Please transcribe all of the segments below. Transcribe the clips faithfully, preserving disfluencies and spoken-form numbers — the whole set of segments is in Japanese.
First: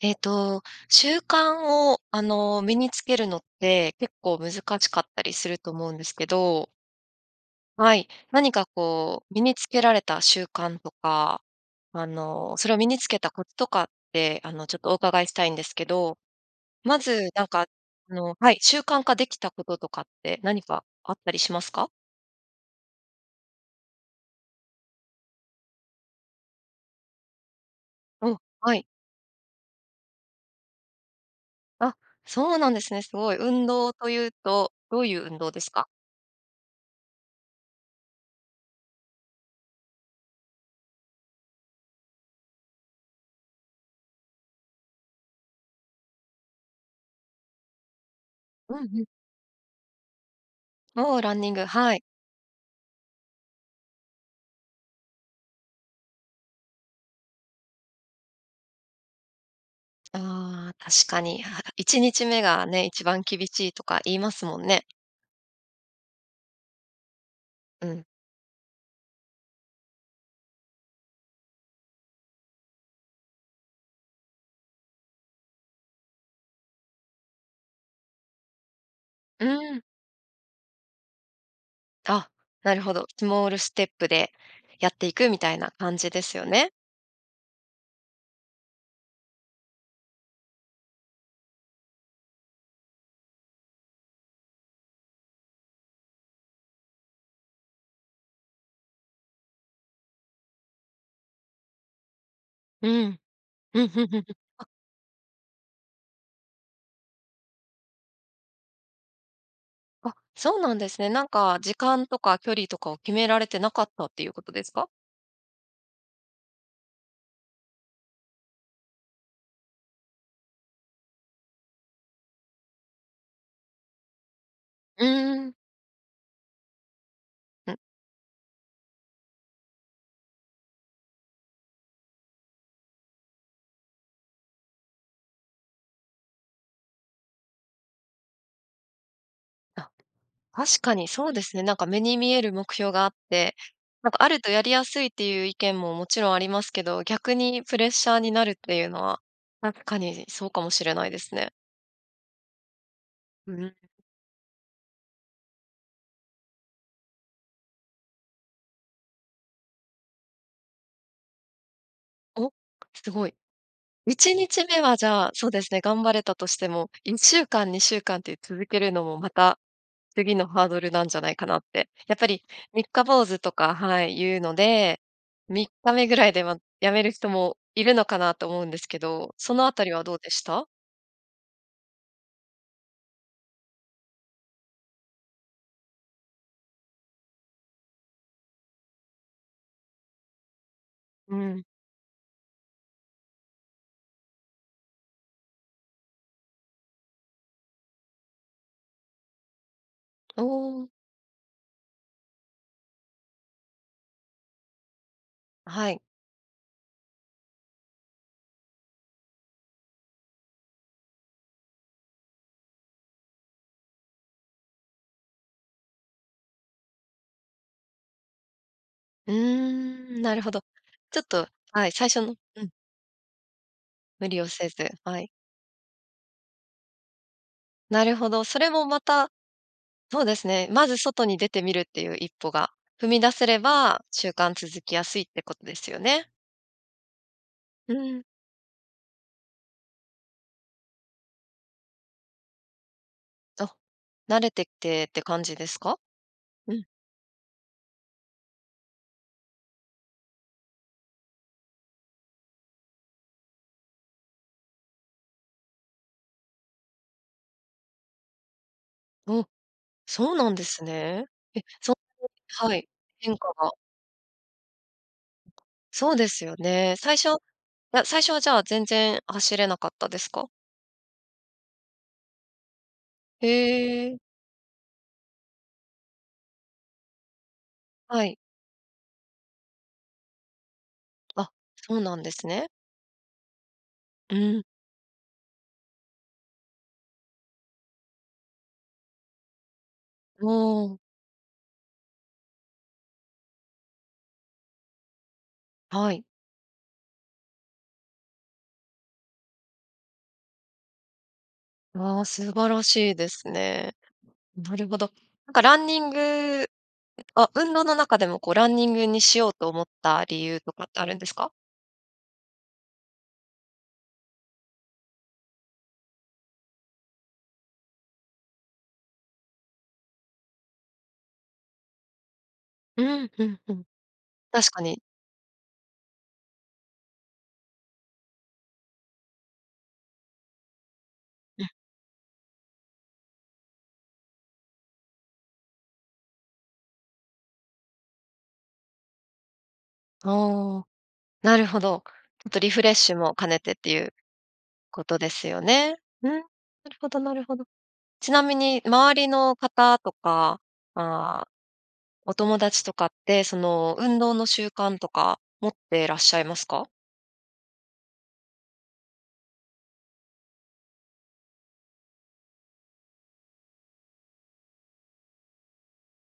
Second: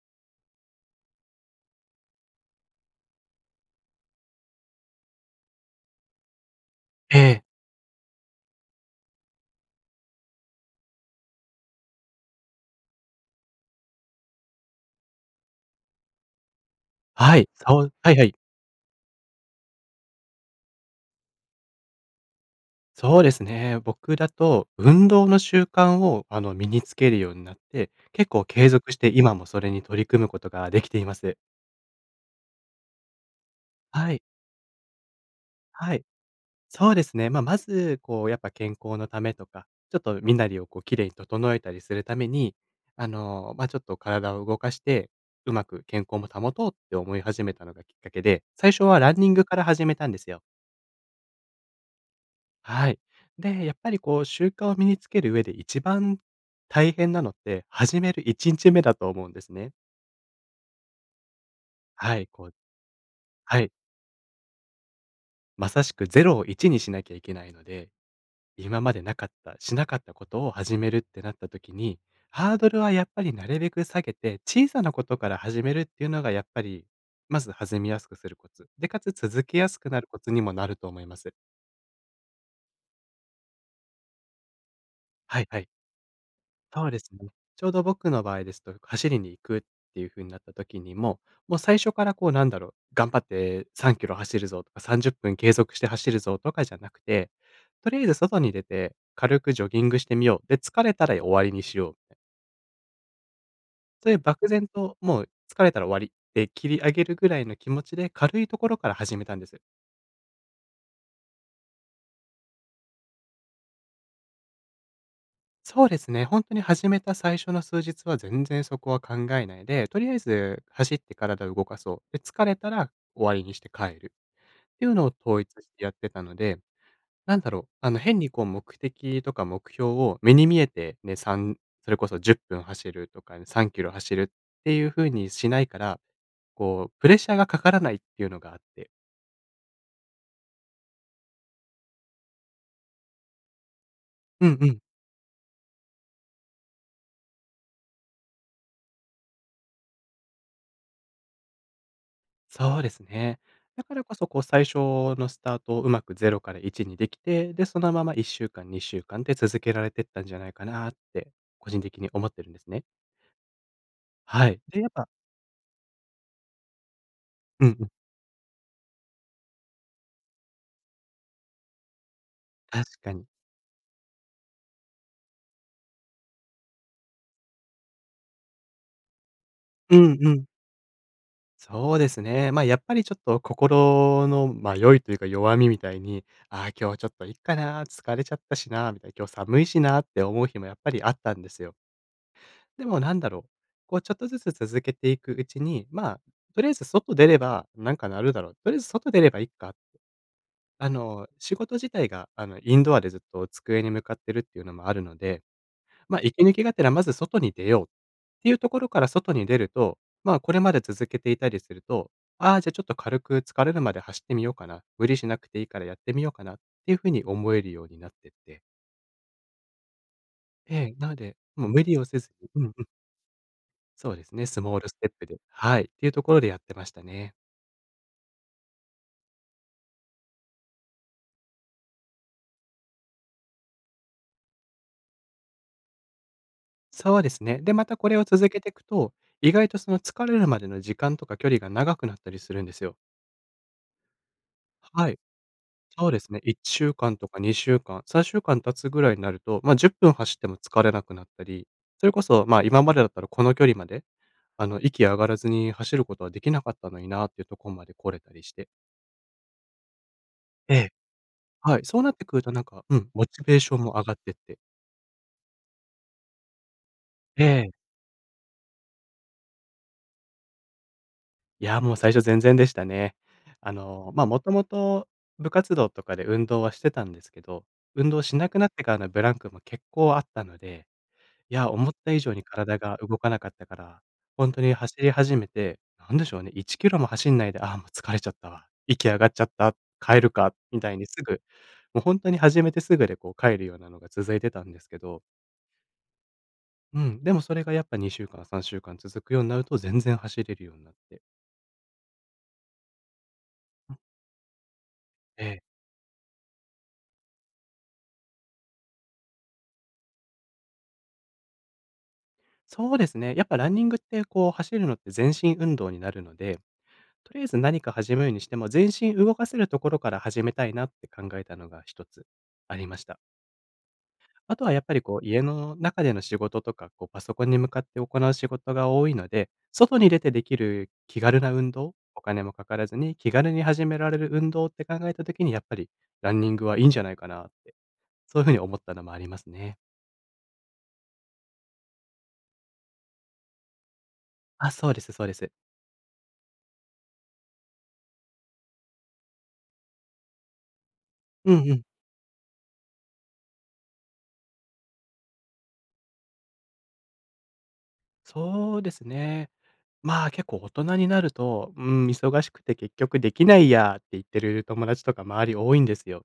えっと、習慣をあの、身に付けるのって、結構難しかったりすると思うんですけどええ。はい。何かこう、身に付けられた習慣とか、あの、それを身に付けたコツとかって、あの、ちょっとお伺いしたいんですけど。まず、はなんい、か、そうはあいはい。のはい。習慣化出来た事とかって何かあったりしますか？そうですね。僕だと、運動の習慣を、あの、身に付けるようになって、結おお、構継はい。続して今もそれに取り組むことができています。あ、そうなんですね、凄い。運動とはい。言うと、どういう運動ですか？はい。そうですね。まあ、まず、こう、やっぱ健康の為とか、ちょっと身なりを、こう、綺麗に整えたりするために、あの、まあ、ちょっと体を動かして、うまく健康も保とうって思い始めたのがきっかけで、最う初んはうん。ランニングから始めたんですよ。おお、ランニング、はい。はい。で、やっぱり、こう、習慣を身に付ける上で一番大変なのって、始めるいちんちめだと思うんですね。ああ、確かに、あ、いちにはちい、めこうがね、一番厳はしい。いとか言いますもんね。まさしくぜろをいちにしなきゃいけないのうで、ん。今までなかったしなかったことを始めるってなった時に、ハードルはやっぱりなるべく下げて小さなことから始めるっていうのが、やっぱりまず弾みやすくするコツ。で、かつ続うけやーすん。くなるコツにもなると思います。あ、なるほど。スモールステップでやっていくみはいたいはい。な感じですよね。そうですね。ちょうど僕の場合ですと、走りに行くっていう風になった時にも、もう最初からこう、なんだろう、「頑張ってさんキロ走るぞ」とか「さんじゅっぷん継続して走るぞ」とかじゃなくて、「とりあえず外に出て軽くジョギングしてみよう」で、「疲れたら終わりにしよう」うん。うん、ふんふんそういふうん。漠あ然と、もう、「疲れたら終わり」で切り上げるぐらいの気持ちで、軽いところから始めたんです。あ、そうなんですね。なんか、時間とか距離とかを決められてなかったっていうことですか？そうですね。ほんとに始めた最初の数日は全然そこは考えないで、とりあえず走って体を動かそう、で、疲れたら終わりにして帰るっていううのをー統一ん。してやってたので、なんだろう、ん。あの、変にこう目的とか目標を目に見えて、ね、さんそれこそじゅっぷん走るとか、さんキロ走るっていう風にしないから、こう、プレッシャーがかからないっていうのがあってあ、確かにそうですね、なんか目に見える目標があって、なんかあるうとんやうりん。やすいっていう意見ももちろんありますけど、逆にプレッシャーになるっていうのは、確かにそうかもしれないですね。そうですね。だからこそこう、最初のスタートをうまくぜろからいちにできて、で、そのままいっしゅうかん、にしゅうかんて続けられてったんじゃないかなって、個人的に思っているんお、ですね。すごい。いちにはい。ちで、めやっはじぱゃあ、そうですね、頑張れたとしてもいっしゅうかうん、んにうん。しゅうかんって続けるのも、また次のハードルなんじゃないかなって。やっぱり三確日かに。坊主とかはい、言うのでみっかめぐらいで、ま、やめる人もいるのかなと思うんですけど、そのあたりうはどんうでうしん。た？そうですね。ま、やっぱりちょっと、心の迷いというか弱みみたいに、「ああ、今日ちょっといっかな、疲れちゃったしな」みたいな「今日寒いしな」って思う日もやっぱりあっうたんですん。よ。でもなんだろう。こうちょっとずつ続けていくうちに、まあ、とりあえず外出ればなんかなるだろう、とりあえず外出ればいいかって。おお。あの、仕事自体が、あの、インドアでずっと机に向かっているっていうのもあるので、はい。ま、息抜きがてらまず外に出よう、っていうところから外に出ると、ま、これまで続けていたりすると、「ああ、じゃあちょっと軽く疲れるまで走ってみようかな」、「無理しなくていいからやってみようかな」っていう風に思えるようになってって。うーん、なるほど。ええ。なんちょっで、ともう無はい、理を最せ初ずのううんうん。ん。そうで無す理をね、スせモールず、ステッはプい。ではい。っていうところでやってましたね。なるほど、それもまたそうですね、まず外に出てみるっていう一歩が踏み出せれば、習慣続きやすいってことですよね。そうですね。で、まうたこれん。を続けてくと、意外とその、疲れるまでの時間とか距離が長くなったりするんですよ。あ、慣れてってっはい。て感じですか？そうですねいっうしん。ゅうかんとかにしゅうかんさんしゅうかん経つぐらいになると、ま、じゅっぷん走っても疲れなくなったり、それこそまあ、今までだったらこの距離まで、あの、息上がらずに走ることはできなかったのになあってとこまで来れたりしてお！そうなんでえすえ。ね。え！はい。そ、そうなってくるとなんはか、い、うん、モ変チ化ベーシが。ョンも上がってって。そうですよね。最初ええ。や、最初はじゃあ全然走れなかったですか？いやもう最初全然でしたね。へあの、え。まあ、もともと部活動とかで運動はしてたんですけど、運動はい。しなくなってからのブランクも結構あったので、あ、いや思っそうたな以んで上にすね。体が動かなかったから、うほんとん。に走り始めて、何でしょうね、いちキロも走んないで、「ああもう疲れちゃったわ、息上がっちゃった、帰るおか」みたいお。にすぐ、もうほんとに始めてすぐでこう帰るようなのが続いてたんですけどはい。うん。でもそれがやっぱ、にしゅうかん、さんしゅうかん続くようになると、全然走れるようになって。わあ、素晴らしいですね。うん。なるほど。えなんえ。かランニングあ、運動の中でもこう、ランニングにしようと思った理由とかって、あるんですか？そうですね。やっぱランニングって、こう走るのって全身運動になるので。とりあえず何か始めるにしても、全身動かせるところから始めたいなって考えたのが、一つありまうした。ん、うん、うん。あと確は、やかっぱに。りこう、家の中での仕事とか、こう、パソコンに向かって行う仕事が多いので。外に出てできる気軽なう運ん。動お金もかからずに気軽に始められる運動って考えた時に、やっぱりランニングはいいんじゃないかなって、そういう風に思ったのもありますね。はあ、なるほど。ちょっとリフレッシュも兼ねてっていうあ、そうでこすとそうでですす。よね。うん、なるほどなるほど。ちなみに、周りの方とか、ああうんうん。お友達とかって、その、運動の習慣とか持ってらっしゃいますか？そうですね。まあ、結構大人になると、「うーん、忙しくて結局できないや」って言ってる友達とか周り多いんですよ。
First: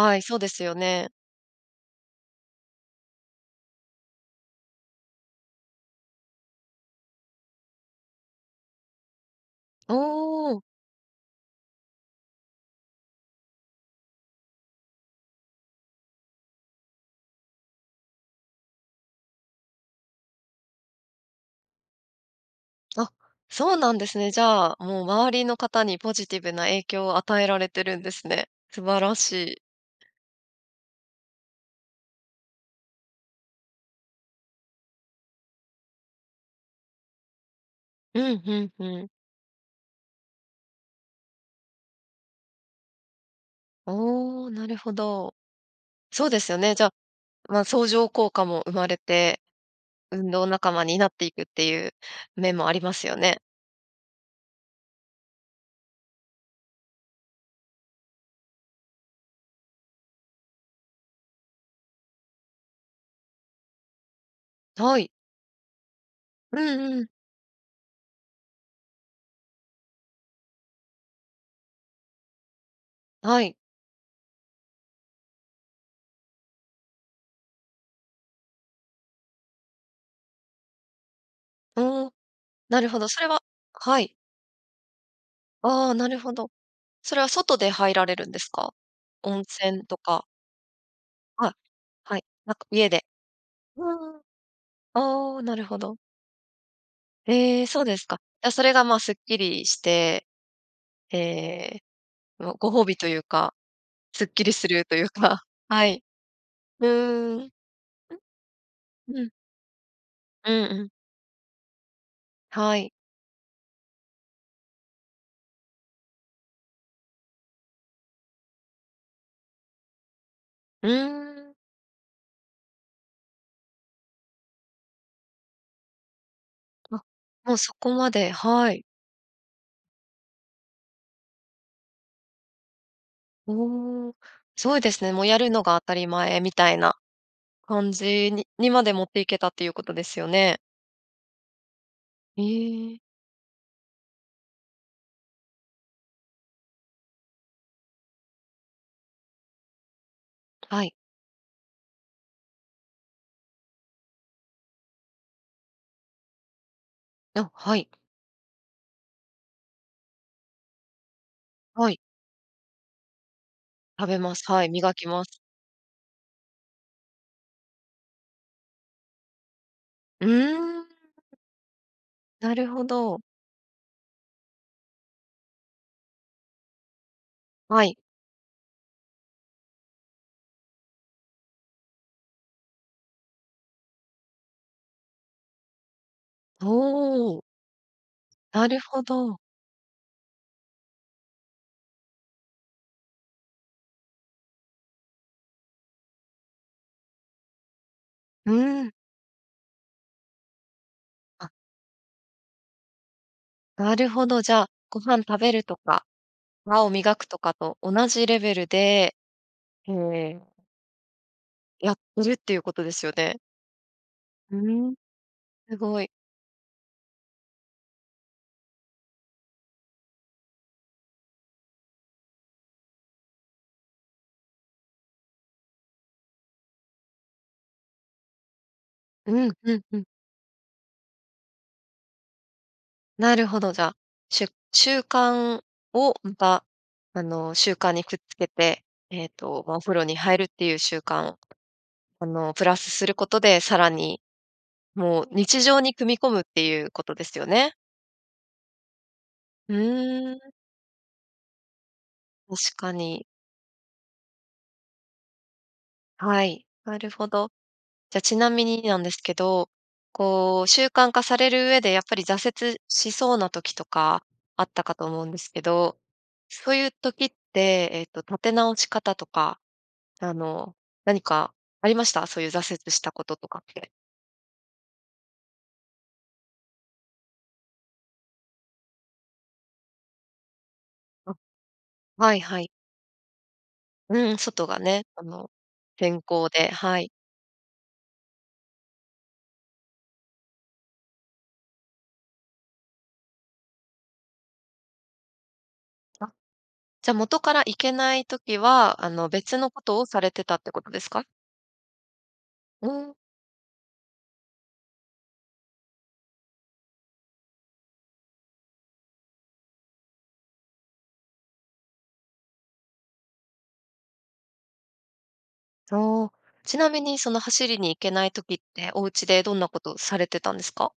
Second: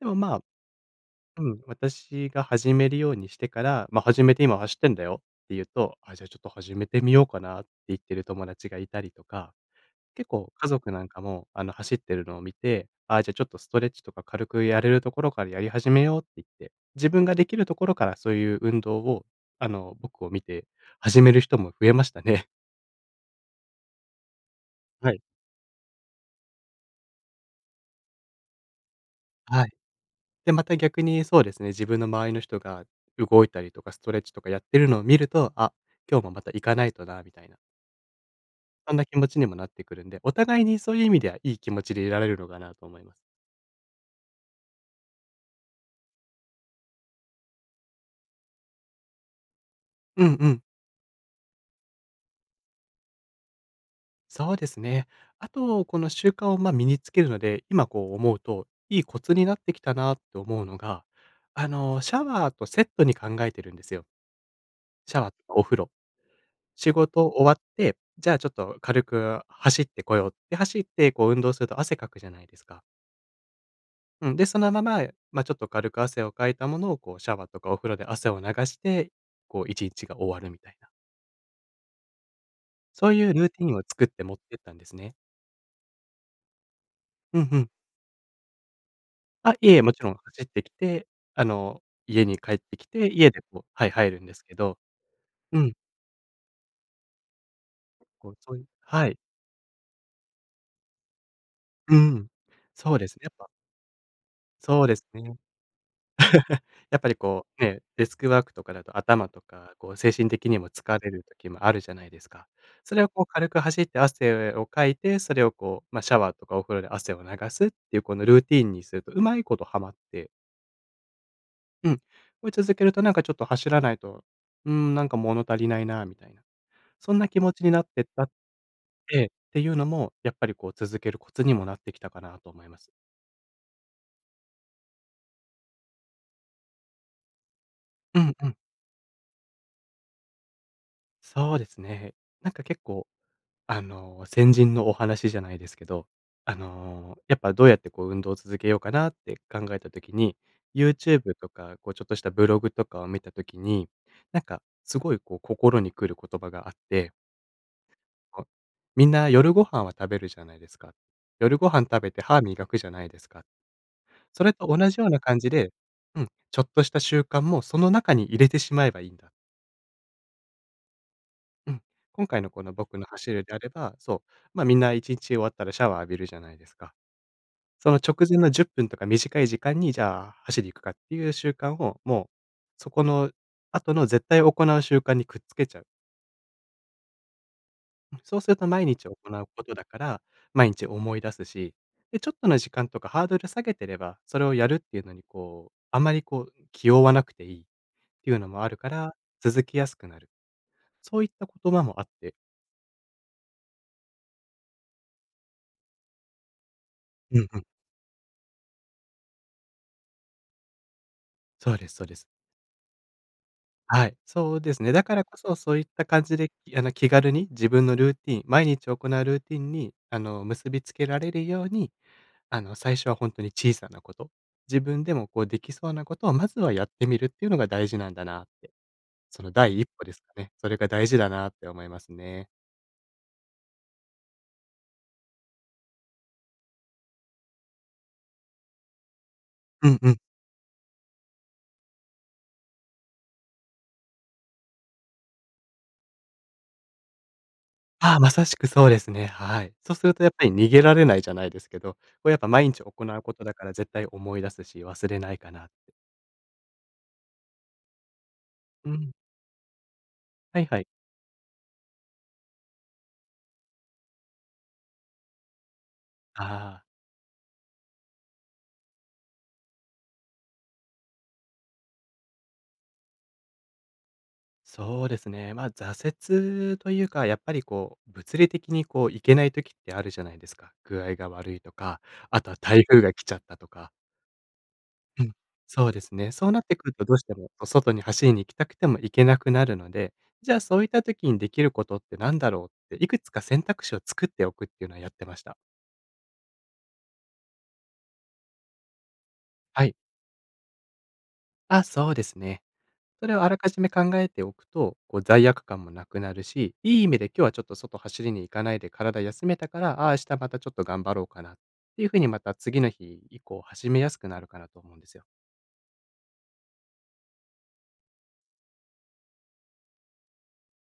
でもい、まそうあ、ですよね。うん、私が始めるようにしてから、ま、「始めて今走ってんだよ」って言うと、「あ、じゃちょっと始めてみようかな」って言ってる友達がいたりとか。お結構、お。家族なんかも、あの、走ってるのを見て、「あ、じゃちょっとストレッチとか、軽くやれるところからやり始めよう」って言って、自分ができるところからそういう運動を、あの、僕を見て始める人も増えましたね。あ、そうなんですね。じゃあ、もうはい。周りの方にポジティブな影響を与えられてるんですね。素晴らしい。はい。で、また逆にそうですね、自分の周りの人が動いたりとかストレッチとかやってるのを見ると、「あ、今日もまた行かないとな」みたいな。うん、ふん、ふそんなん。気持ちにもなってくるんで、お互いにそういう意味では、いい気持ちでいられるのかなと思います。おお、なるほど。そうですよね、じゃ、まあ、相乗効果も生まれて、う運ん動うん。仲間になっていくっていう面もありますよね。そうですね。あと、この習慣を、ま、身に付けるので、今、こう思うと、いいコツになってきたなと思うのが、あの、シャワーとセットに考えてるんですよ。はい。シャワーとお風呂。るん仕うん。事終わって、じゃあ、ちょっと軽く走ってこようって、走って、こう運動すると、汗かくじゃないですか。はい。うん。で、そのまま、ま、ちょっと軽く汗をかいたものを、こうシャワーとか、お風呂で汗を流して、こう一日が終わるみたいな。うん。なるほど。そうそいれうはルーティンをは作っい。てもってったんですね。ああ、なるほど。それはうん外うん。で入られるんですか？温あ、いいえ。泉と勿論か。走って来て、ああ、の、はい、家にな帰んっかてき家でて、家でこう、うはい、入んうるん。んですけど。ああ、なうるん。ほど。ええ、そうですか。こう、じゃ、そそいれが、まあ、はすっい。きりして、ええ、うん。もうご褒そ美うとでいすうね、やっぱか、すっきりすそるうとでいすうね。か。はい。うやっぱり、ーこん。うね、デスクワークとかだと、うん。う頭ん。とか、こう、精神的うにんもうん。疲れる時もあるじゃないですか。はい。それを、こう、軽く走って汗をかいて、それを、こう、まあ、シャワーとかお風呂で汗を流すっていう、このルーティンにすると、上手いことはまって。うーん。うん、これ続けるとなんかちょっと走らないと、うーん、なんか物足りないなあみたいな、あ、そんな気持もうちにそなっこてっまたではい。ええ。っていうのも、やっぱりこう続けるコツにもなってきたかなと思います。おお。そうですね、もうやるのが当たり前みたいな感うじんにうん。にまで持っていけたっていうことですよね。そうですね。へなんか結え。構、あの、先人のお話じゃないですけど、あの、やっぱどうやってこう運動を続けようかなって考えた時に、はい。YouTube とかこうちょっとしたブログとかを見た時に、なんかすごいこう、心に来る言葉があってあ、はい。みんな夜ご飯は食べるじゃないですか。夜ご飯はい。食べて歯磨くじゃないですか。食べます、それはとい、同磨じよきうなます。感じでうん、ちょっとした習慣もその中に入れてしまえばいいんだ。うーん。うん。今回のなこるの、ほ僕のど。走るであれば、そう、ま、みんないちんち終わったらシャワー浴びるじゃないですか。はそい。の直前のじゅっぷんとか短い時間に、じゃあ走り行くかっていう習慣を、もう、そこの後の絶対行う習慣にくっつけちゃう。ほう。うん、そうするなとる毎ほ日行ど。うことだから、毎日思い出すし。で、ちょっとの時間とかハードル下げてれば、それをやるっていうのにこう、あまりこう気負わなくていいっていうのうもあるかん。ら、続きやすくなる。そういったあ。言葉もあって。なるほど、じゃ、ご飯食べるとか、歯を磨くとうんかうん。と同じレベルで、へえ。そうでやす、っそうでてす。るっていうことですよね。はい、うそうですーね。ん、だからこそ、そすういっごたい。感じで、あの、気軽に自分のルーティン毎日行うルーティンにあの、結びつけられるように、あの、最初は本当に小さなこと、自分でもこうできそうなことをまずはやってみるっていうのが大事なんだなって。うそん、のふ第ん一ふん。歩ですかね。それが大事だなって思いますね。なるほど、じゃ、しゅ習慣をまたあの習慣にくっつけて、えっとま、おう風ん呂うにん。入るっていう習慣、あのプラスすることでさらにもう日常に組み込むっていうことですよね。ああ、まさしくそうですね。はい。うそうするとやっん。ぱり逃げられないじゃないですけど、こうやっぱ毎確日か行うに。ことだから絶対思い出すし、忘れないかなって。はい、なるほど。じゃ、ちなみにうなんでん。すけど、はこいうはい。習慣化される上でやっぱり挫折しそうな時とかあったかと思うんですけど、あそうあ。いう時って、えっと、立て直し方とか、あの、何かありました？そういう挫折したこととかって。そうですね。ま、挫折というか、やっぱりこう物理的にこう行けない時ってあるじゃないですか。具合があ、悪いとか、はいあとははい。台風が来ちゃったとか。うん、外がね、あうん。の、そうです天ね。そ候うなっで、てくるはとい。どうしてもこう外に走りに行きたくても行けなくなるので、じゃあ、そういった時にできることって何だろう？って、いくつか選択肢を作っておくっていうのはやってました。あ、じゃ、元から行けない時は、あの、別のこはい。とをされてたってことですか？あ、そうですね。うーん。それをあらかじめ考えておくと、こう、罪悪感もなくなるし、いい意味で今日はちょっと外走りに行かないで体休めたから、ああ、明日またちょっと頑張ろうかなっていう風にまた次の日以降始めやすくなるかなと思うんですよ。そう。ちなみにその、走りに行けない時って、おうちでどんなことされてたんですか？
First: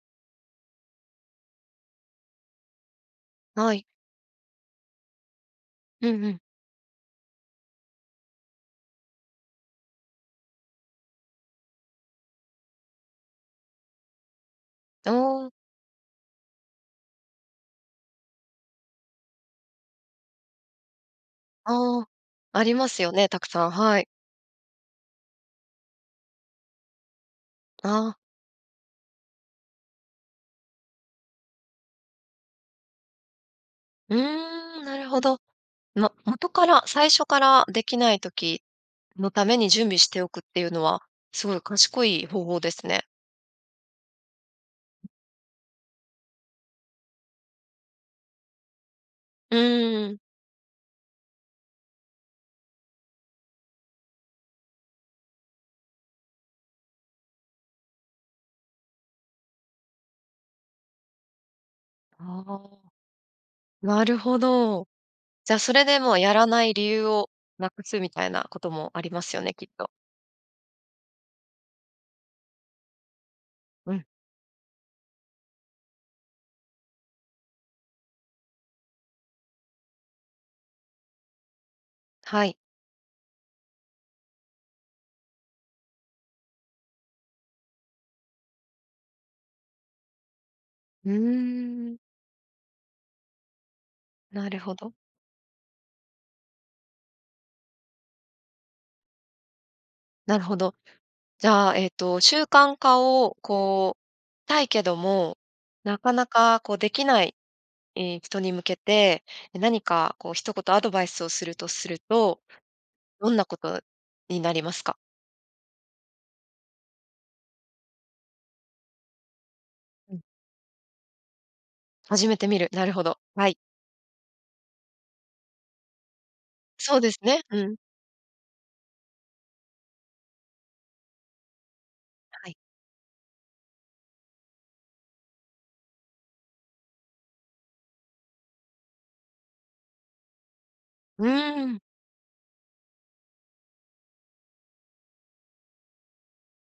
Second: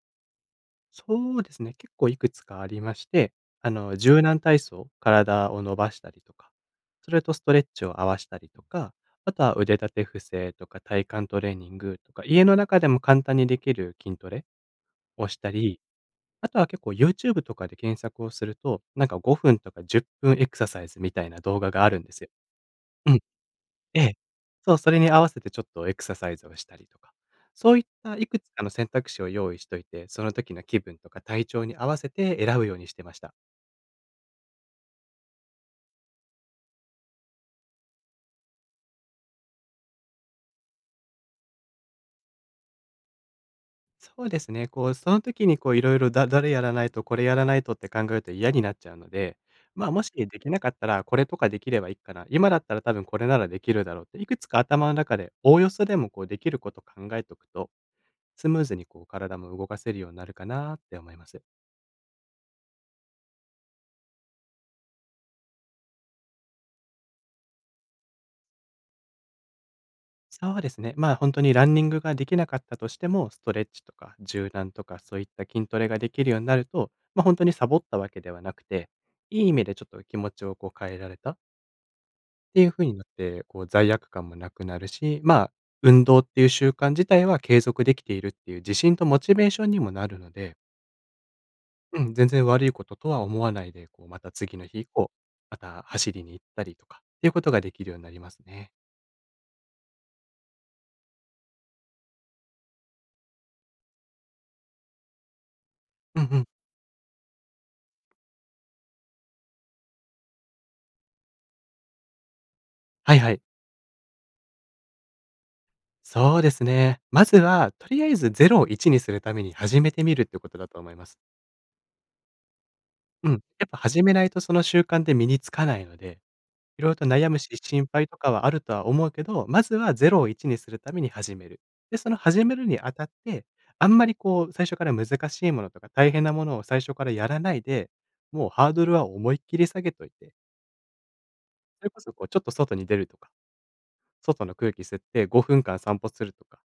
そうですね、結構いくつかありまして。あはい。の、柔軟体操、体を伸ばしうたりんうとん。か、それとストレッチを合わしたりとか、あとは腕立て伏せとか体幹トレーニングとか、家の中でも簡単にできる筋トレあをしたあ。り。あとは結構 Youtube とかで検索をすると、なんかごふんとかじゅっぷんエクササイズみたいな動画があるあんあ、ですよ。ありますようん。ね、たくさん、はえい。え。そう、それに合わせてちょっとエクササイズをしたりとか。そういっあたあ。いくつかの選択肢を用意しといて、その時の気分とか体調に合わせて選ぶようにしてました。うーん、なるほど。も元から、最初から、出来ない時のために準備しておくっていうのは、すごい賢い方法ですね。そうですね。こう、その時にこう、色々だ誰やらないとこれやらないとって考えて嫌になっちゃうのでう「ま、もーしん。出来なかったら、これとか出来ればいっかな」「今だったら多分これならできるだろう」って、いくつか頭の中で、おおよそでもこう、出来ること考えとくと、スムーズにこう、体も動かせるようになるかなって思います。ああ、なるほど。じゃ、それでもう、やらない理由を無くすみたいなこともありますよね、きっと。そうですね。まあ、ほんとにランニングが出来なかったとしても、ストレッチとうん。か柔軟とか、そういった筋トレが出来るようになると、ま、ほんとにサボったわけではなくて、いい意味でちょっと気持ちをこう変えられたはっい。ていう風になって、こう罪悪感も無くなるし、まあ、運動っていう習慣自体は継続出来ているっていう自信とモチベーションにもなるので。うーん。うん、全然悪いこととは思わないで、こうまたな次るのほ日以ど。降、また走りに行ったりとかっていうことが出来るようになりますね。なるほど。じゃあえっと、習慣化をこう、たいけども、なかうんなうん。かこう出来ない、ええ、人に向けて、何かこう一言アドバイスをするとすると、はいどはんい。なことになりますか？そうですね。まずは、とりあえずぜろをいちにするために、始めてみうん。るってことだと思います。始めてみる。なるほど、うん。やはい。っぱ始めないとその習慣って、身に付かないので、色々そうとです悩むね。しうん。心配とかはあるとは思うけど、まずはぜろをいちにするために始める。で、その始はい。めるにあたって、あんまりこう最初から難しいものとか、大変なものを最初からやらないで、もうハードルは思いっきり下げてといてうん。それこそこう、ちょっと外に出るとか。外の空気吸ってごふんかん散歩するとか、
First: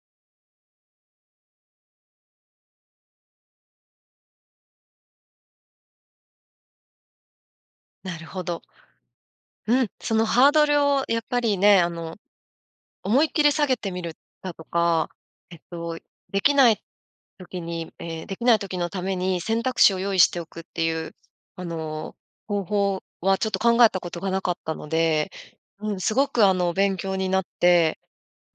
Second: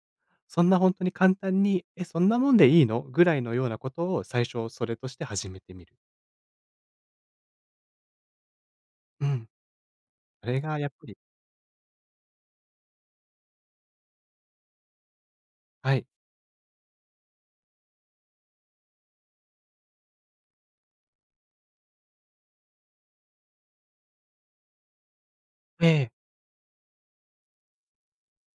そんなほんとに簡単に、「え、そんなもんでいいの？」ぐらいのようなことを最初それとして始めてみる。なるほど。うん。うん、そのそハーれドがルやっをぱりやっぱりね、あの、思いっきり下げてみるだとか、えっはとい。できない時にええ、できない時のために選択肢を用意しておくっていう、あの、方法はちょっと考えたことがなかったので、えうん、え。すごくあの勉強になって、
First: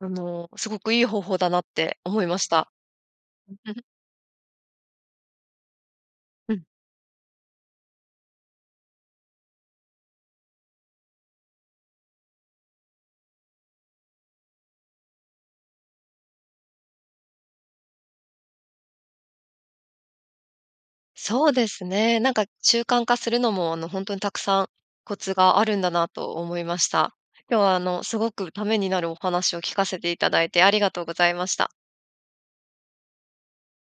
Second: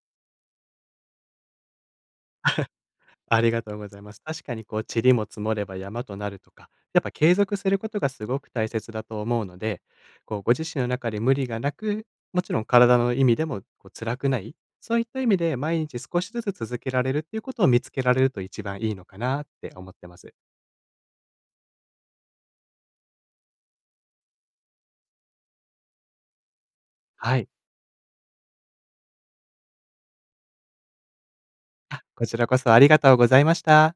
あの、すごくいい方法だなって思いまあ、した。ありがとう ございます。確かにこう、塵も積もれば山となるとうん。かやっぱ継続することがすごく大切だと思うので、こう、ご自身の中で無理がなく、もちろん体の意味でも、こう、辛くない、そういった意味で毎日少しずつ続けられるっていうことを見つけられると一番いいのかなって思ってます。そうですね、なんか習慣化するのもあの、ほんとにたくさんコツがあるんだなと思いました。はい。今日はあの、すごくためになるお話を聞かせていただいてありがとうございました。あ、こちらこそありがとうございました。